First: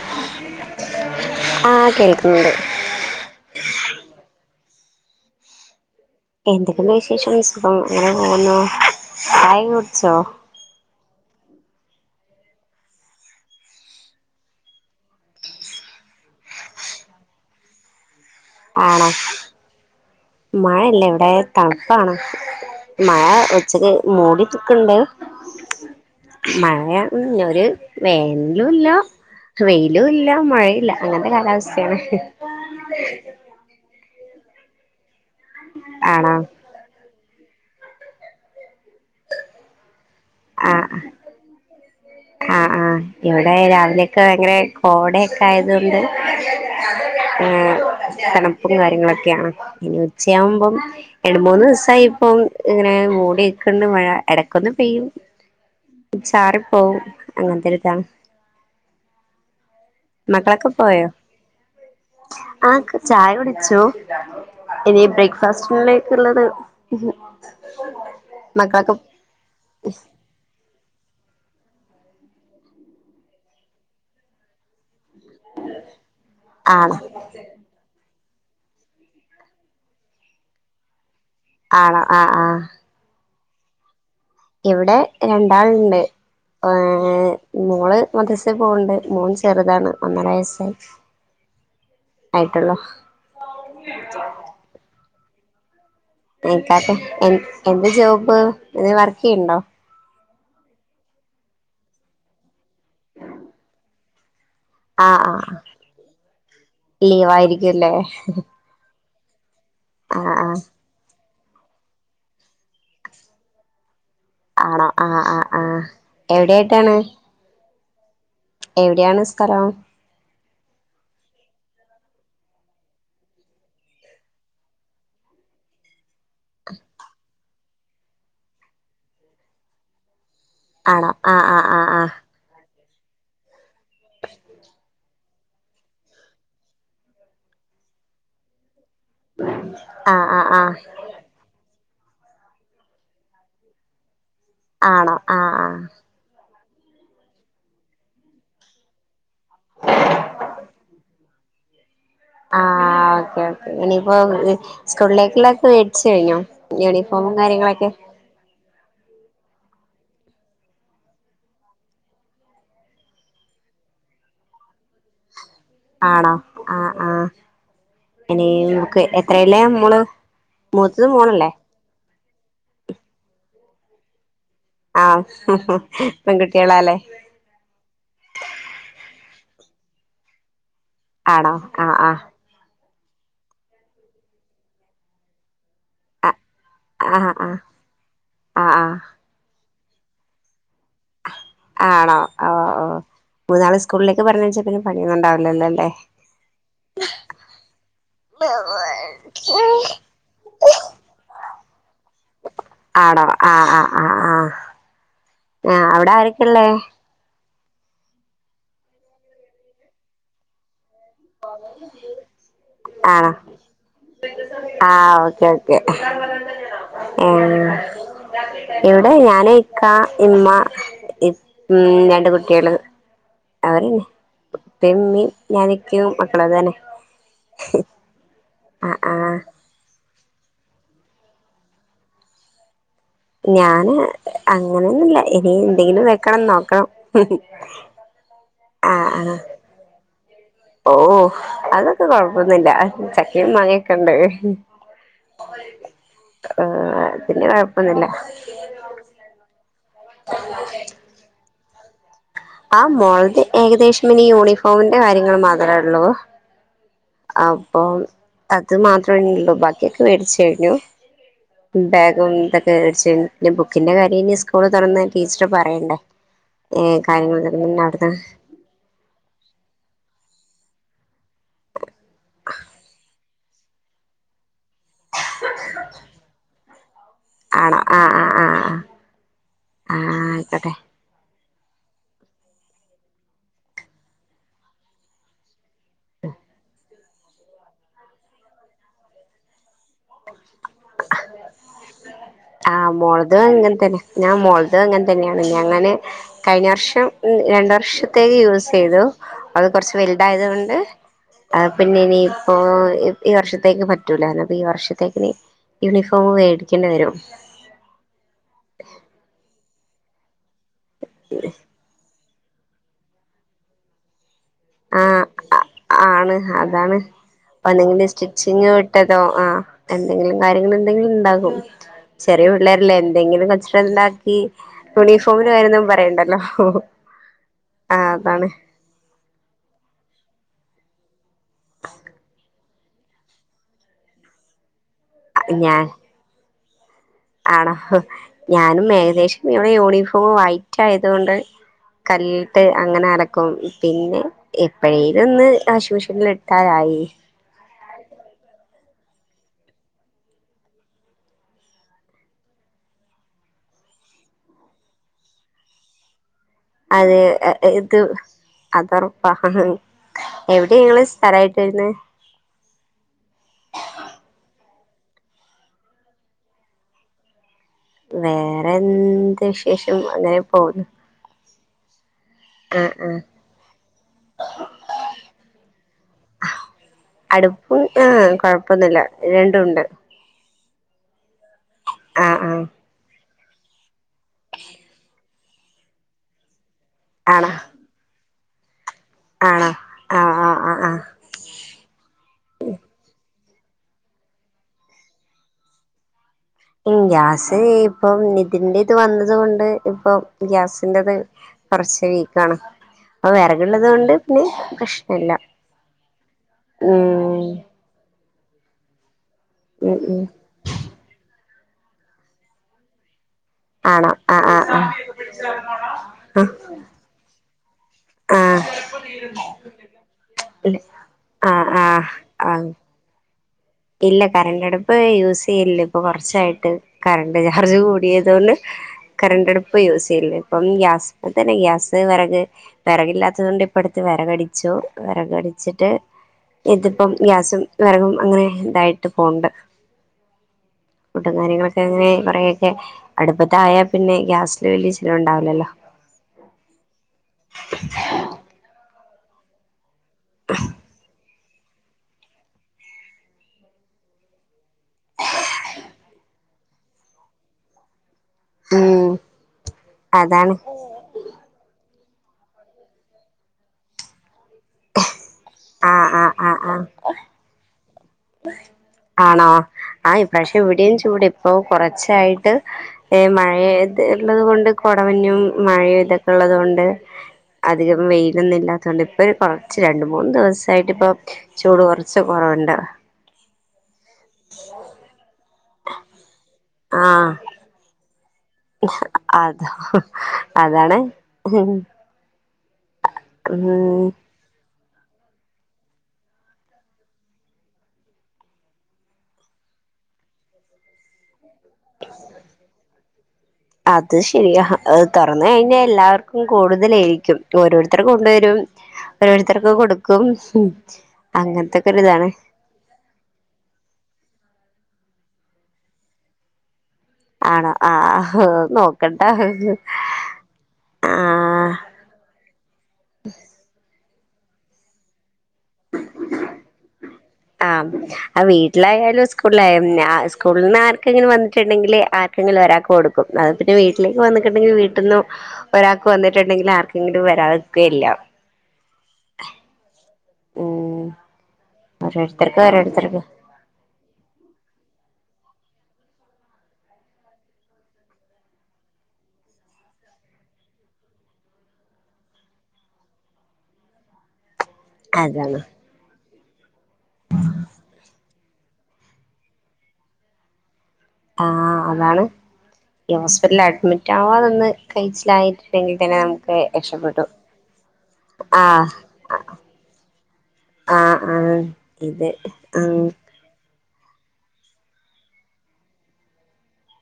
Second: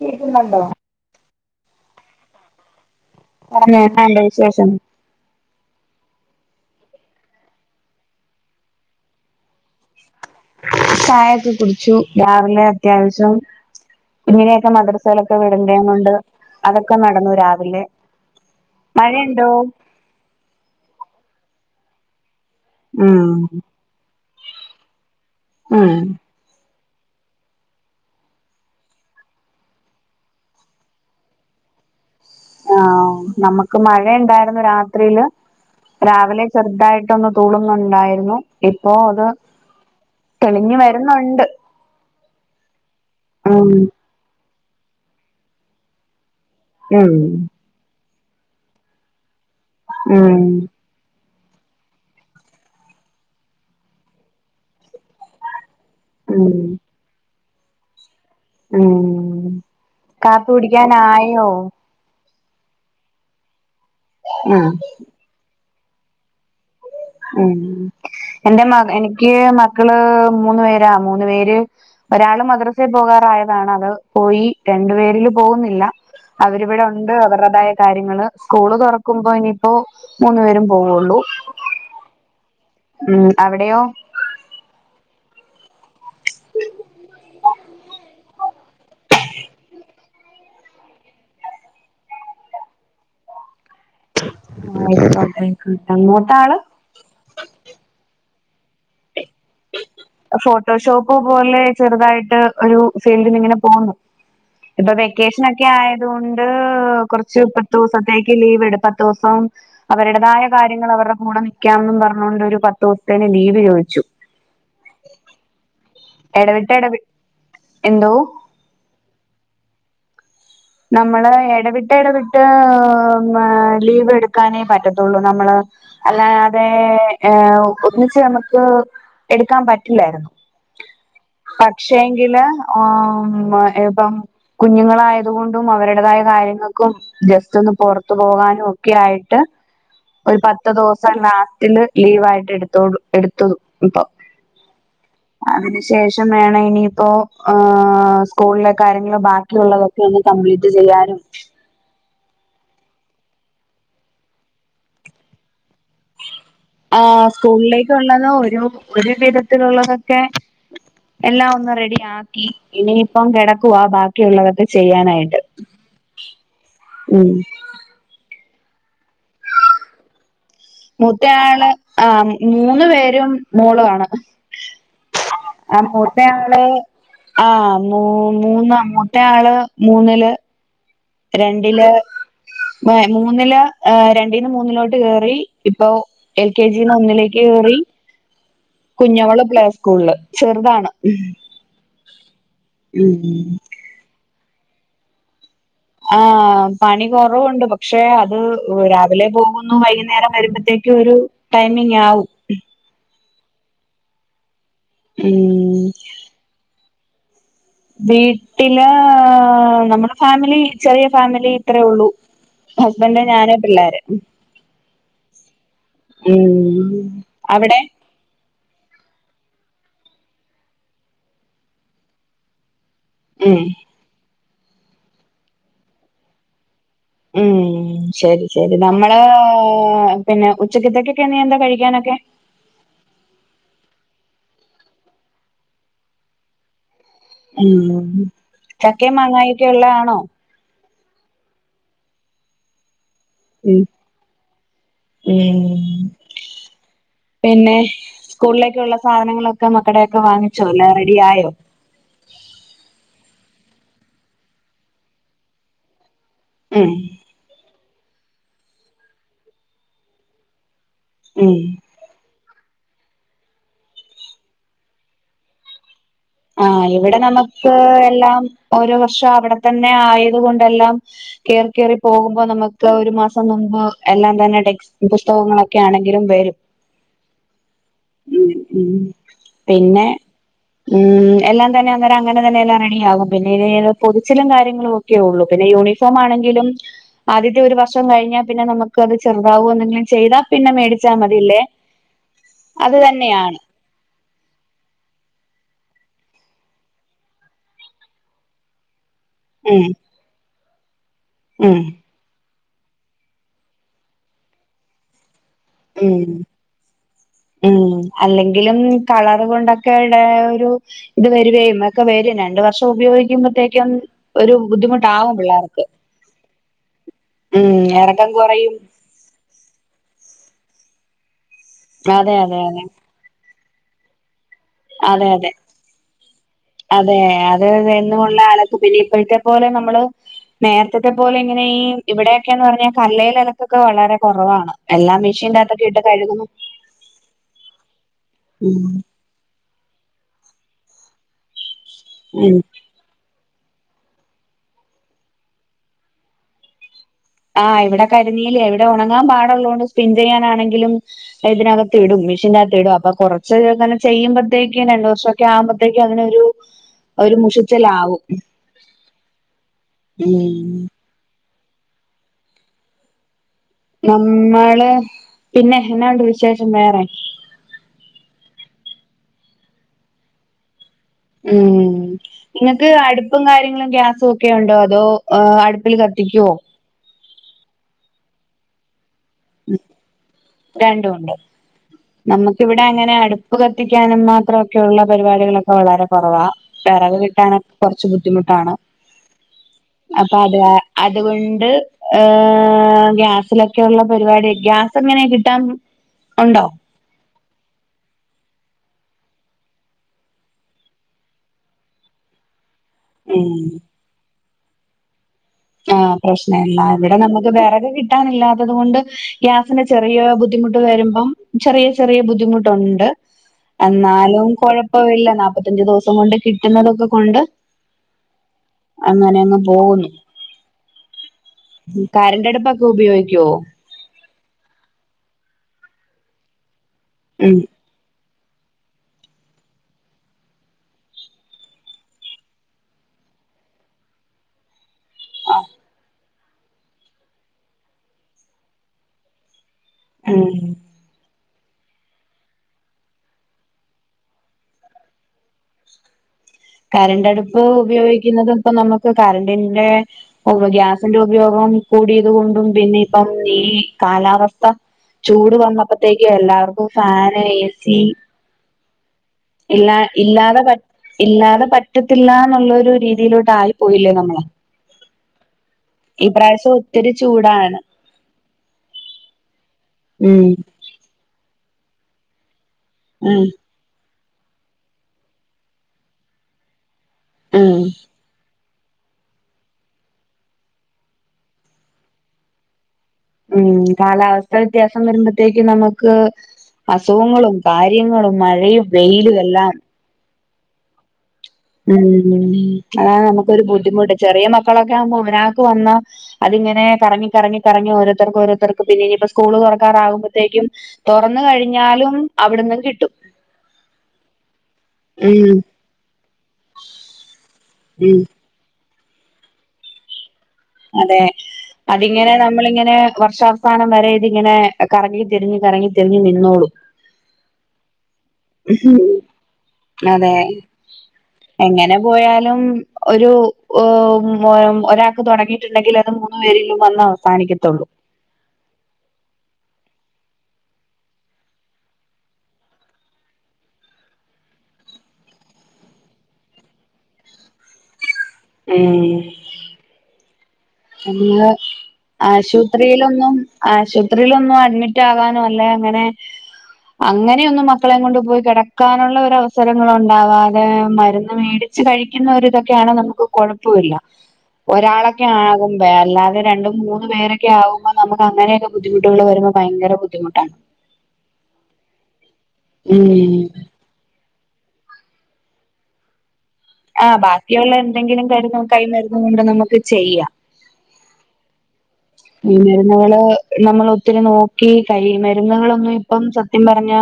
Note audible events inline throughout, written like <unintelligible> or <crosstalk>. കേക്കുന്നുണ്ടോ ആഹ് കേൾക്കുന്നുണ്ട് പറഞ്ഞേന്താ എന്താ എൻറ വിശേഷം എന്തൊക്കെണ്ട് വിശേഷം സുഖം ങെന പോവുന്നു ചായ ഒക്കെ കുടിച്ചോ ചായഒക്കെ കുടിച്ചു രാറിലെ അത്യാവശ്യം കുഞിനെയൊക്കെ മദ്രസയിലൊക്കെ വിടണ്ടത് കൊണ്ട് അതൊക്കെ നടന്നു രാവിലെ മഴയുണ്ടോ മഴയില്ല ഇവിടെ തണുപ്പാണ് ഉം മഴ ഉച്ചക്ക് മൂടിനിക്കുന്നുണ്ട് ഉം മഴ ഒരു വെയിലുല്ലാ വെയിലും ഇല്ല മഴയില്ല അങ്ങനത്തെ കാലാവസ്ഥയാണ് ആഹ് നമുക്ക് മഴ ഉണ്ടായിരുന്നു രാത്രിയില് ആണോ രാവിലെ ചെറുതായിട്ട് ഒന്ന് തൂണുന്നുണ്ടായിരുന്നു ഇപ്പോ അത് തെളിഞ്ഞു ആഹ് വരുന്നുണ്ട് ആഹ് ആഹ് ഇവിടെ ഉം രാവിലെയൊക്കെ ഭയങ്കര കോടയൊക്കെ ആയതുകൊണ്ട് ഉം തണുപ്പും ഉം കാര്യങ്ങളൊക്കെയാണ് ഇനി ഉം ഉച്ചയാകുമ്പം രണ്ട് മൂന്ന് ദിവസായി ഇപ്പം ഇങ്ങനെ മൂടി നിക്കുന്നുണ്ട് മഴ ഇടക്കൊന്ന് പെയ്യും ചാറി ഉം പോവും അങ്ങനത്തൊരുതണ് ഉം കാപ്പി കുടിക്കാനായോ ആ ചായ കുടിച്ചോ ഉം ഇനി ബ്രേക്ക്ഫാസ്റ്റിലേക്ക് ഉള്ളത് ഉം എന്റെ മ എനിക്ക് മക്കള് മൂന്ന് പേരാ മൂന്ന് പേര് ഒരാള് മദ്രസയിൽ പോകാറായതാണ് അത് പോയി രണ്ടു പേരിലും പോകുന്നില്ല അവരിവിടെ ആണോ ഉണ്ട് അവരുടേതായ കാര്യങ്ങള് സ്കൂള് തുറക്കുമ്പോ ഇനിയിപ്പോ മൂന്നു പേരും പോവുള്ളൂ ആണോ ആഹ് ആഹ് ഉം അവിടെയോ ഇവിടെ രണ്ടാളുണ്ട് ഏ മോള് മത- -സ പോവുന്നുണ്ട് മോൻ ചെറുതാണ് ഒന്നര വയസ്സായി ആയിട്ടുള്ളൂ ആഹ് ആയിക്കോട്ടെ ആയിക്കോട്ടെ ക്കാക്ക് എ എന്താ ജോബ് എന്തോ വർക്ക് ചെയ്യണ്ടോ ഫോട്ടോഷോപ്പ് പോലെ ചെറുതായിട്ട് ഒരു ഫീൽഡിൽ ഇങ്ങനെ പോകുന്നു ഇപ്പൊ ആഹ് ആഹ് വെക്കേഷനൊക്കെ ആയതുകൊണ്ട് കുറച്ച് പത്ത ലീവായിരിക്കുംല്ലേ ദിവസത്തേക്ക് ലീവ് എടു- ദിവസവും ആഹ് അവരുടേതായ ആഹ് കാര്യങ്ങൾ അവരുടെ കൂടെ നി- -ക്കാന്നും പറഞ്ഞ്കൊണ്ട് ഒരു പത്ത് ദിവസത്തേന് ലീവ് ചോദിച്ചു ആണോ ആഹ് ആഹ് ആഹ് എടവിട്ട് എവിടെയായിട്ടാണ് എടവിട്ട് എന്തോ.. എവിടെയാണ്‌ സ്ഥലം നമ്മള് എടവിട്ടെടവിട്ട് ലീവ് എടുക്കാനേ പറ്റത്തുള്ളൂ നമ്മള് അല്ലാതെ ഏ ഒന്നിച്ച് നമുക്ക് എടുക്കാൻ പറ്റില്ലായിരുന്നു ആണോ ആഹ് ആഹ് ആഹ് ആഹ് പക്ഷേങ്കില് ആഹ് ഉം ഇപ്പം കുഞ്ഞുങ്ങളായ തുകൊണ്ടും അവരുടെതായ കാര്യങ്ങക്കും ജസ്‌റ്റൊന്ന് പൊർത്ത് പോകാനും ഒക്കെ ആയി ട്ട് ആഹ് ഒരു ആഹ് പത്ത് ആഹ് ദിവസം ലാസ്റ്റില് ലീവായിട്ട് എടുത്തോ എടുത്തു ഇപ്പൊ ആണോ ആഹ് അതിനു ആഹ് ശേ ഷം വേണെനിയിപ്പോ ഏ സ്കൂളിലെ കാര്യങ്ങള് ബാക്കിയുള്ളതൊ ക്കെ ഒന്ന് കംപ്ലീറ്റ് ചെയ്യാനും ആ ഓക്കെ ഓക്കെ എനിയിപ്പോ സ്കൂളിലേക്ക്ള്ളക്കെ വേ ച്ചയ്ഞ്ഞോ ആഹ് യൂണിഫോമും കാര്യങ്ങളൊക്കെ <unintelligible> ഒരു ഒരു വിധത്തിലുള്ളതൊക്കെ എല്ലാം ഒന്ന് റെഡി ആക്കി ഇനിയിപ്പം കെടക്കുവാ ബാക്കിയുള്ളവര്ടെ ചെയ്യാനായി ട്ട് ഉം എനീം ക്കെ എത്രയെലാ മോള് മൂത്തത് മോളല്ലേ മൂത്തയാള് ആ മൂന്ന് പേരും മോളാണ്‌ ആ പെൺകുട്ട്യാളാലേ ആ മൂ മൂന്ന് മൂത്തയാള് മൂന്നില് ആണോ രണ്ടില് ആഹ് ആഹ് എ മൂന്നില് ഏ രണ്ടീന്ന് മൂന്നിലോട്ട് കേറി ഇപ്പോ എൽ കെ ജി ന്ന് ആഹ് ആഹ് ഒന്നിലേക്ക് ആഹ് കേറി ആഹ് കുഞ്ഞവള് പ്ലേ സ്കൂളില് ചെർതാണ് ആണോ ഓ ഓ മൂന്നാള് സ്കൂളിലേക്ക് പറഞ്ഞയച്ചാ പിന്നെ പണിയൊന്നണ്ടാവില്ലല്ലോല്ലേ ആ പണി കൊറവുണ്ട് പക്ഷെ അത് രാവിലെ പോകുന്നു വൈകുന്നേരം വരുമ്പത്തേക്കും ഒരു ടൈമിങ്ങാവും ആണോ ആ ആ ആ ആ ഉം ആ അവടെ ആരൊക്കെള്ളേ വീട്ടില് നമ്മുടെ ഫാമിലി ചെറിയ ഫാമിലി ഇത്രേ ഉള്ളൂ ഹസ്ബന്റ് ഞാന് പിള്ളാര് ആ ഓക്കെ ഓക്കെ ഉം ഉം അവിടെ ഇവിടെ ഞാന് ഇക്കാ ഇമ്മ ഉം രണ്ട് കുട്ട്യാള് ഉം അവരെന്നെ ഇപ്പ മ്മീം ഞാന്ക്ക്യും മക്കള് അത് തന്നെ ഉം ശെരി ശെരി ആ ആ നമ്മളെ പിന്നെ ഉച്ചക്കത്തേക്കൊക്കെനിയെന്താ കഴിക്കാനൊക്കെ ഞാന് അങ്ങനെയൊന്നുല്ല ഇനി എന്തെലും വെക്കണം നോക്കണം ഉം ആ ചക്കേം ആ മാങ്ങായൊക്കെള്ളതാണോ ഓ അതൊക്കെ കൊഴപ്പൊന്നുല്ല ചക്കേം ഉം മാങ്ങക്കെണ്ട് ഉം ആ ആ പിന്നെ കൊഴപ്പൊന്നുല്ല സ്കൂളിലേക്കുള്ള സാധനങ്ങളൊക്കെ മക്കടെയൊക്കെ വാങ്ങിച്ചോ എല്ലാം റെഡിയായോ ആ മോൾത് ഏകദേശം ഇനി യൂണിഫോമിന്റെ കാര്യങ്ങൾ മാത്രേ ഉള്ളൂ ഏ അപ്പം അത് മാത്രേനിള്ളൂ ബാക്കിയൊക്കെ വേടിച്ചു കഴിഞ്ഞു ഉം ബാഗും തൊ ക്കെ വെടിച്ചേഞ്ഞു ബുക്കിന്റെ കാര്യം ഇനി സ്കൂള് തൊറന്ന് ടീച്ചറ് പറയണ്ടേ ആ ഏ ഇവടെ കാര്യങ്ങൾ പിന്നെ നമക്ക് അവിടുന്ന് എല്ലാം ഓരോ വർഷം അവിടെ തന്നെ ആയത് കൊണ്ടെല്ലാം കേറി കേറി പോകുമ്പോ നമുക്ക് ഒരു മാസം മുമ്പ് എല്ലാം തന്നെ പുസ്തകങ്ങളൊക്കാണെങ്കിലും വരും ആണോ ആ ആ ആ ഉം ആ ഉം ആ പിന്നെ ആയിക്കൊട്ടെ ഉം എല്ലാം തന്നെ അന്നേരം അങ്ങനെ തന്നെ എല്ലാം റെഡിയാകും പിന്നേത് പൊത്ച്ചിലും കാര്യങ്ങളും ക്ക്യേ ഉള്ളൂ പിന്നെ യൂണിഫോമാണെങ്കിലും ആദ്യത്തെ ഒരു വർഷം കഴിഞ്ഞാ പിന്നെ നമുക്കത് ചെറുതാവുന്നെങ്കിൽ- ചെയ്താ പിന്നെ മേടിച്ചാൽ മതില്ലേ ആഹ് അത് മോളത് തന്നെയാണ് അങ്ങനെ തന്നെ ഞാൻ മോൾടെദ് അങ്ങനെ തന്നെയാണ് അങ്ങനെ കഴിഞ്ഞ വർഷം രണ്ട് വർഷത്തേക്ക് യൂസ് ചെയ്തു അത് ഉം കൊറച്ച വലുതായതുകൊണ്ട് അഹ് ഉം പിന്നേനി- ഇപ്പ ഈ വർഷത്തേക്ക് പറ്റൂല്ലാഞ്ഞ് അപ്പ ഈ വർഷത്തേക്കിനി ഉം യൂണിഫോം മേടിക്കേണ്ടി വരും ഉം അല്ലെങ്കിലും കളർ കൊണ്ടൊക്കെടെ ഇ വരുവേ ഒക്കെ വരും രണ്ട് വർഷം ഉപയോഗിക്കുമ്പോഴത്തേക്കും ഒരു ആഹ് ബുദ്ധിമുട്ടാവും പിള്ളേർക്ക് ആണ് അതാണ് ഉം ഇറക്കം കുറയും തോ ആഹ് എന്തെങ്കിലും കാര്യങ്ങൾ എന്തെങ്കിലും ഉണ്ടാകും അതെ ചെറിയ അതെ അതെ പിള്ളേരല്ലേ എന്തെങ്കിലും കച്ചറ ഉണ്ടാക്കി അതെ അതെ യൂണിഫോമിൻ്റെ കാര്യന്നും പറയണ്ടല്ലോ അതെ അത് ആഹ് എന്നുളള അതാണ് അലക്കും പിന്നെ ഇപ്പോത്തെ പോലെ നമ്മള് നേർ- ഇത്തെ പോലെ ഇങ്ങനെഈ ഇവിടെയൊക്കെന്ന് പറഞ്ഞാൽ കല്ലൽലക്കൊക്കെ വളരെ കുറവാണ് എല്ലാം മി ഞാൻ ഷിൻ്റകത്തൊക്കെ ഇട്ട് കഴുകുന്നു ആണോ ഉം ഞാനും ഏകദേശം ഇവിടെ യൂണിഫോം വൈറ്റ് ആയതു കൊണ്ട് ഉം കല്ലിട്ട് അങ്ങനെ അലക്കും പിന്നെ എപ്പോഴേലും ഒന്ന് വാഷിമിഷൻ ഇട്ടാൽ ആയി ആഹ് ഇവിടെ കരിനീലയ ഇവിടെ ഉണങ്ങാൻ പാടുള്ളതോണ്ട് സ്പിൻറ് ചെയ്യാനാണെങ്കിലും ഇതിനകത്ത് ഇടും മിഷീൻ അകത്തിടും അപ്പൊ കുറച്ച് അങ്ങനെ ചെയ്യുമ്പോതേക്കും രണ്ടു വർഷം ഒക്കെ ആമ്പഴത്തേക്ക അങ്ങനൊ ഒരു- അതെ ഇത് മുഷിച്ചിലാവും അതുറപ്പാ ഉം എവിടെ ങ്ങള് സ് സ്ഥലായിട്ട് വരുന്നേ നമ്മള് പിന്നെ എന്നാണ്ട് വിശേഷം വേറെ വേറെ എന്ത് വിശേഷം അങ്ങനെ പോണ് ഉം നിങ്ങക്ക് ആഹ് അടുപ്പും കാര്യങ്ങളും ഗ്യാസും ഒക്കെ ഉണ്ടോ അതോ ഏഹ് അടുപ്പിൽ കത്തിക്കുവോ? അടുപ്പും ആഹ് കൊഴപ്പൊന്നുല്ല രണ്ടും ഉണ്ട് രണ്ടുവുണ്ട് ആഹ് ആഹ് നമുക്കിവിടെ അങ്ങനെ അടു- പ്പ് കത്തിക്കാനും മാത്രൊക്കെയുള്ള പരിപാടികളൊക്കെ വളരെ കുറവാ വിറക് ആണോ കിട്ടാനൊക്കെ കുറച്ച് ബുദ്ധിമുട്ടാണ് ആണോ ആഹ് അപ്പൊ അത് ആഹ് അ ആഹ് ആഹ് അതുകൊണ്ട് ഏഹ് ഗ്യാസിലൊക്കെ ഉള്ള പരിപാടി ഒക്കെ ഗ്യാസ് എങ്ങനെ കിട്ടാ ഉണ്ടോ ഗ്യാസ് ഇപ്പം ഇതിൻന്റെ ഇത് വന്നത് കൊണ്ട് ഇപ്പം ഗ്യാസിന്റെത് കുറച്ച് വീക്കാണ് അപ്പൊ ഉം വിറകുള്ളത് കൊണ്ട് പിന്നെ പ്രശ്നല്ല ആഹ് പ്രശ്നല്ല ഉം ഇവിടെ നമുക്ക് വിറക്ക് കിട്ടാനില്ലാത്തത കൊണ്ട് ഗ്യാസിന്റെ ഉം ഉം ചെറിയ ബുദ്ധിമുട്ട് വരുമ്പം ചെറിയ ചെറിയ ബുദ്ധിമുട്ടുണ്ട് ആണോ ആഹ് എന്നാലും ആഹ് കൊഴപ്പ ഇല്ല നാല്പത്തഞ്ചു ദിവസം കൊണ്ട് ആഹ് കിട്ടുന്നതൊക്കെ കൊണ്ട് ആഹ് അങ്ങനെ അങ്ങ് പോകുന്നു ആഹ് ആഹ് ആഹ് ഉപയോഗിക്കോ ഇല്ല കറണ്ട് അടുപ്പ് യൂസ് ചെയ്യല്ല ഇപ്പൊ കൊറച്ചായിട്ട് കറണ്ട് ഉം ചാർജ് കൂടിയതോണ്ട് കറണ്ട് അടുപ്പ് യൂസ് ചെയ്യല്ല ഇപ്പം ഗ്യാസ് തന്നെ ഗ്യാസ് വിറക് വിറകില്ലാത്തത് കൊണ്ട് ഇപ്പ അടുത്ത് വിറകടിച്ചു വിറകടിച്ചിട്ട് ഇതിപ്പം ഗ്യാസും വിറകും അങ്ങനെ ഇതായിട്ട് പോണ്ട് ഉം ഫുഡും കാര്യങ്ങളൊക്കെ അങ്ങനെ കുറേയൊക്കെ അടുപ്പതായൽ പിന്നെ ഗ്യാസിനു വലിയ ചിലവുണ്ടാവില്ലല്ലോ <inaudible> കരണ്ടടുപ്പ് ഉപയോഗിക്കുന്നതും ഇപ്പം നമ്മക്ക് കറണ്ടിന്റെ ഗ്യാസിന്റെ ഉ ഉപയോഗം കൂടിയത് കൊണ്ടും പിന്നെ ഇപ്പം ഈ കാലാവസ്ഥ ചൂട് വന്നപ്പത്തേക്കി എല്ലാവർക്കും ഫാന് ഏസി ഉം ഇല്ലാ അതാണ് ഇല്ലാതെ ക ഇല്ലാതെ പറ്റത്തില്ലന്നുള്ളരു രീതിയിലോട്ട് ആയി പോയില്ലേ നമ്മള് ആഹ് ഇ ആഹ് ആഹ് പ്രാവശ്യം ആഹ് ഒത്തിരി ചൂടാണ് ആണോ ആ ഉം ഇപ്രാഷം ഇവിടെയും ചൂട് ഇപ്പൊ കൊറച്ചായിട്ട് - ഏ ഉം മഴ ഇത് ഉള്ളത് കൊണ്ട് കൊടവഞ്ഞും മഴെ ഇതൊക്കെ ഉള്ളത് കൊണ്ട് ഉം അധികം വെയിലൊന്നും ഇല്ല ഇപ്പേ കോറച്ച് രണ്ട് മൂന്ന് ദിവസായിട്ട് ഇപ്പോ ചൂട് കോറച്ച് കോറവുണ്ട് മ്മ് കാലാവസ്ഥ വ്യത്യാസം വരുമ്പത്തേക്ക് നമുക്ക് ആഹ് അസുഖങ്ങളും കാര്യങ്ങളും മഴയും വെയിലും അത എല്ലാം അതാണ് ഹ് ഹ് മ്മ് അതാണ് നമുക്കൊരു ബുദ്ധിമുട്ട് ചെറിയ മക്കളൊക്കെ ആവുമ്പോ ഒരാക്ക് വന്നാ അതിങ്ങനെ കറങ്ങി കറങ്ങി കറങ്ങി ഓരോത്തർക്ക് ഓരോത്തർക്ക് പിന്ന ഇനിപ്പ സ്കൂള് തുറക്കാറാകുമ്പത്തേക്കിയും തുറന്ന് കഴിഞ്ഞാലും അവിടന്നും കിട്ടും അത് ശരിയാ തുറന് ഉം കഴിഞ്ഞാ എല്ലാവർക്കും കൂടുതലായിരിക്കും ഓരോരുത്തർ ഉം കൊണ്ടുവരും ഓരോരുത്തർക്ക് കൊടുക്കും അതെ അങ്ങനത്തൊക്കെ ഒരു ഇതാണ് അതിങ്ങനെ നമ്മളിങ്ങനെ വർഷാവസാനം വരെ ഇതിങ്ങനെ കറങ്ങി ത്തിരിഞ് കറങ്ങി തിരിഞ് നിന്നോളൂ ആണോ ആഹ് നോക്കണ്ട ഹ് ഹ് അതെ ആ എങ്ങനെ പോയാലും ഒരു ഒരാൾക്ക് തുടങ്ങി ണ്ടങ്കിൽ അത് മൂന്ന് പേരിലും വന്നോ ആഹ് അത് വീട്ടിലായാലും സ്കൂളിലായാലും സ്കൂളില് ന്ന് ആർക്കെങ്കിലും വന്നിട്ടുണ്ടെങ്കിൽ ആർക്കെങ്കിലും ഒരാക്ക് കൊടുക്കും അത് പിന്നെ വീട്ടിലേക്ക് വന്നിക്ക് ണ്ടെങ്കിൽ വീട്ട്ന്നും ഒരാൾക്ക് വന്നിട്ടുണ്ടെങ്കിൽ ആർകങ്കിലും വരാതിക്കെ യില്ല ഏ ഉം അന്ന് ഓരോരുത്തർക്ക് ഓരോരുത്തർക്ക് ആശുപത്രിയിലൊന്നും ആശുപത്രിലൊന്നും അഡ്മിറ്റ് ആകാനും അല്ലേ ങ്ങനെ അങ്ങനയൊന്നും മക്കളെ കൊണ്ട് പോയി കടക്കാനുള്ള ഒരു അവസരങ്ങള് ഉണ്ടാവാതെ മരുന്ന് മേടി വച്ച് കഴിക്കുന്നഒര് ഇതൊക്കെയാണ് നമുക്ക് കുഴപ്പോല്ല ഒരാളൊക്കെ അതാണ് ആകുബെ അല്ലാതെ രണ്ടും മൂന്നു പേരൊക്കെ ആകുമ്പോ നമുക്ക് അങ്ങനെയൊക്കെ ബുദ്ധിമുട്ടുകൾ വരുമ്പോ ഭയങ്കര ബുദ്ധിമുട്ടാണ് ആഹ് അതാണ് ഉം ഗ്യാസ് അഡ്മിറ്റ് ആവാതന്ന് കഴിച്ചിലായിട്ടുണ്ടെങ്കിൽ തന്നെ നമുക്ക് ആഹ് രക്ഷപ്പെട്ടു ബാക്കിയുള്ള എന്തെങ്കിലും കാര്യങ്ങൾ ആഹ് കൈമരുന്ന് കൊണ്ട് നമുക്ക് ചെയ്യാ ആഹ് ആഹ് ഇത് ആഹ് കൈമരുന്നുകള് നമ്മൾ ഒത്തിരി നോക്കി കൈ മരുന്നുകളൊന്നും ഇപ്പം സത്യം പറഞ്ഞ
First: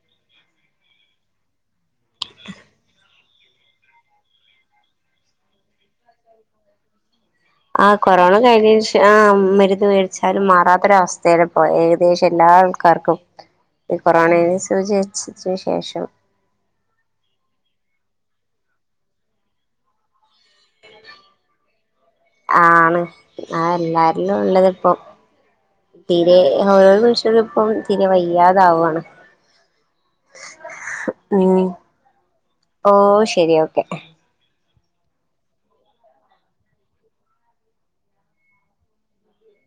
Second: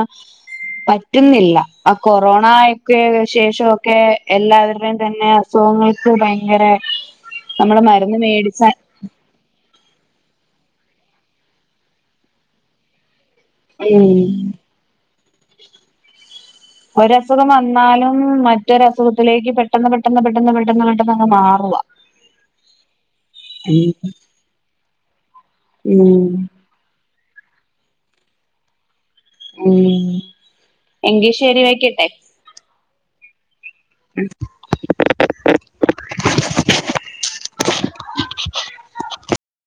പറ്റുന്നില്ല അ കൊറോണ ആയിറ്റ് ശേശോ ക്കെ എല്ലാവരുടെയും തന്നെ അസുഖങ്ങൾക്ക് ഭയങ്കര നമ്മുടെ മരുന്ന് കൊറോണ മേടിച്ച കഴിഞ്ഞതിന് ആഹ് മരുന്ന് മേടിച്ചാലും മാറാത്തൊരു അവസ്ഥലാ പോയെ ഏകദേശം എല്ലാ ആൾക്കാർക്കും ഈ ഉം കൊറോണെ സൂചിച്ചതിന് ശേഷം ഒരസുഖം വന്നാലും മറ്റൊരു അസുഖത്തിലേക്ക് പെട്ടെന്ന് പെട്ടെന്ന് പെട്ടെന്ന് പെട്ടെന്ന് പെട്ടെന്ന് അങ്ങ് മാറുവാ ആണ് ആഹ് ഉം എല്ലാരിലും ഉള്ളത് ഇപ്പൊ ഉം തീരെ ഓരോ മനുഷ്യനും ഇപ്പം തിരെ വയ്യാതാവു ആണ് മ്മ് എങ്കി ഉം ശരി വയ്ക്കട്ടെ ഓ ശരി ഓക്കെ ഉം